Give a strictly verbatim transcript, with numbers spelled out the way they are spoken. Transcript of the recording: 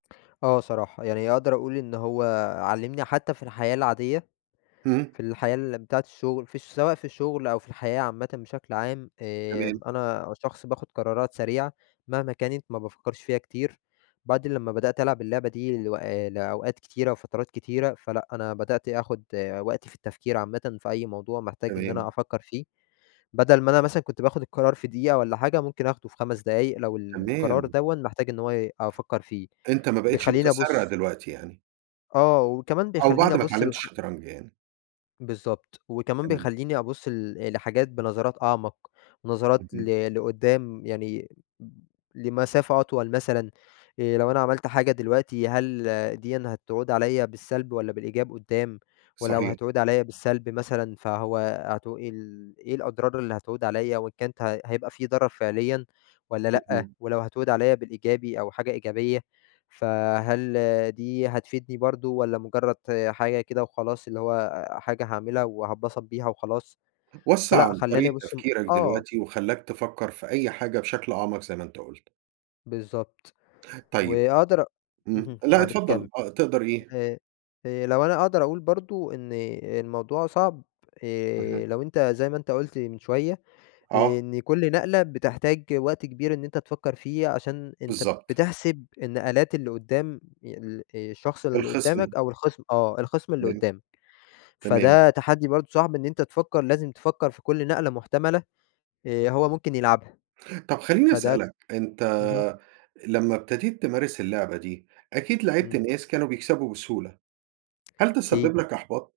آه، صراحة. يعني أقدر اقول إن هو علّمني حتى في الحياة العادية، اهم. في الحياة الم بتاعة الشغل، في ش سواء في الشغل أو في الحياة عامةّ بشكل عام، آمم، تمام. أنا شخص باخد قرارات سريعة، مهما كانت ما بافكرش فيها كتير، بعد لمّا بدأت ألعب اللعبة دي لو آآ، لأوقات كتيرة وفترات كتيرة فلأ، أنا بدأت آخُد وقتي في التفكير عامةً في أي موضوع محتاج إن أنا تمام. أفكّر فيه، بدل ما أنا مثلًا كنت باخد القرار في دقيقة والّا حاجة، ممكن أخده في خمس دقايق لو القرار تمام. دَوًّا محتاج إن هو ي أفكّر فيه. أنت ما بقيتش بيخلّيني متسرّع أبُص دلوقتي يعني؟ آه، وكمان أو بيخلّيني بعد ما أبُص اتعلمت للح الشطرنج يعني. بالضبط. وكمان تمام. بيخلّيني أبُص ل لحاجات بنظرات أعمق، نظرات اهم. ل لقدّام يعني م لمسافة أطول مثلًا آآ، لو أنا عملت حاجة دلوقتي هل دِيًّا هتعود عليّا بالسّلب والّا بالإيجاب قدّام؟ ولو صحيح. هتعود عليّا بالسّلب مثلًا فهو هتو إيه ال إيه الأضرار اللي هتعود عليّا؟ وإن كانت هي هيبقى في ضرر فعليّا والّا لأ؟ اهم. ولو هتعود عليّا بالإيجابي أو حاجة إيجابية، فهل دي هتفيدني برضه، والّا مجرّد حاجة كده وخلاص اللي هو حاجة هاعملها وهاتبسط بيها وخلاص؟ وسع فلأ، عن خلّاني طريقة ابُص م تفكيرك آه. دلوقتي وخلاّك تفكّر في أي حاجة بشكل أعمق زي ما أنت قُلت. بالضبط طيب. وأقدر أ إمم، اهم، لأ، معلش كمّل. اتفضل آه، تقدر إيه؟ ه هي لو أنا أقدر اقول برضه إن الموضوع صعب اهم. آآ، لو أنت زي ما أنت قُلت من شوية، آه. إن كل نقلة بتحتاج وقت كبير إن أنت تفكّر فيه عشان أنت بالضبط. بتحسب النقلات اللي قدّام ي الشخص اللي الخِصْم. قدّامك أو الخِصْم آه، الخِصْم اللي تمام. قدّامك. تمام. فده تحدّي برضه صعب إن أنت تفكّر لازم تفكّر في كل نقلة محتملة آآ، هو ممكن يلعبها، طَب، خلّيني فده ك اسألك أنت اهم. لمّا ابتديت تمارس اللعبة دي، أكيد لعبت إمم. ناس كانوا بيكسبوا بسهولة. هل ده أكيد. سبِّب لك إحباط؟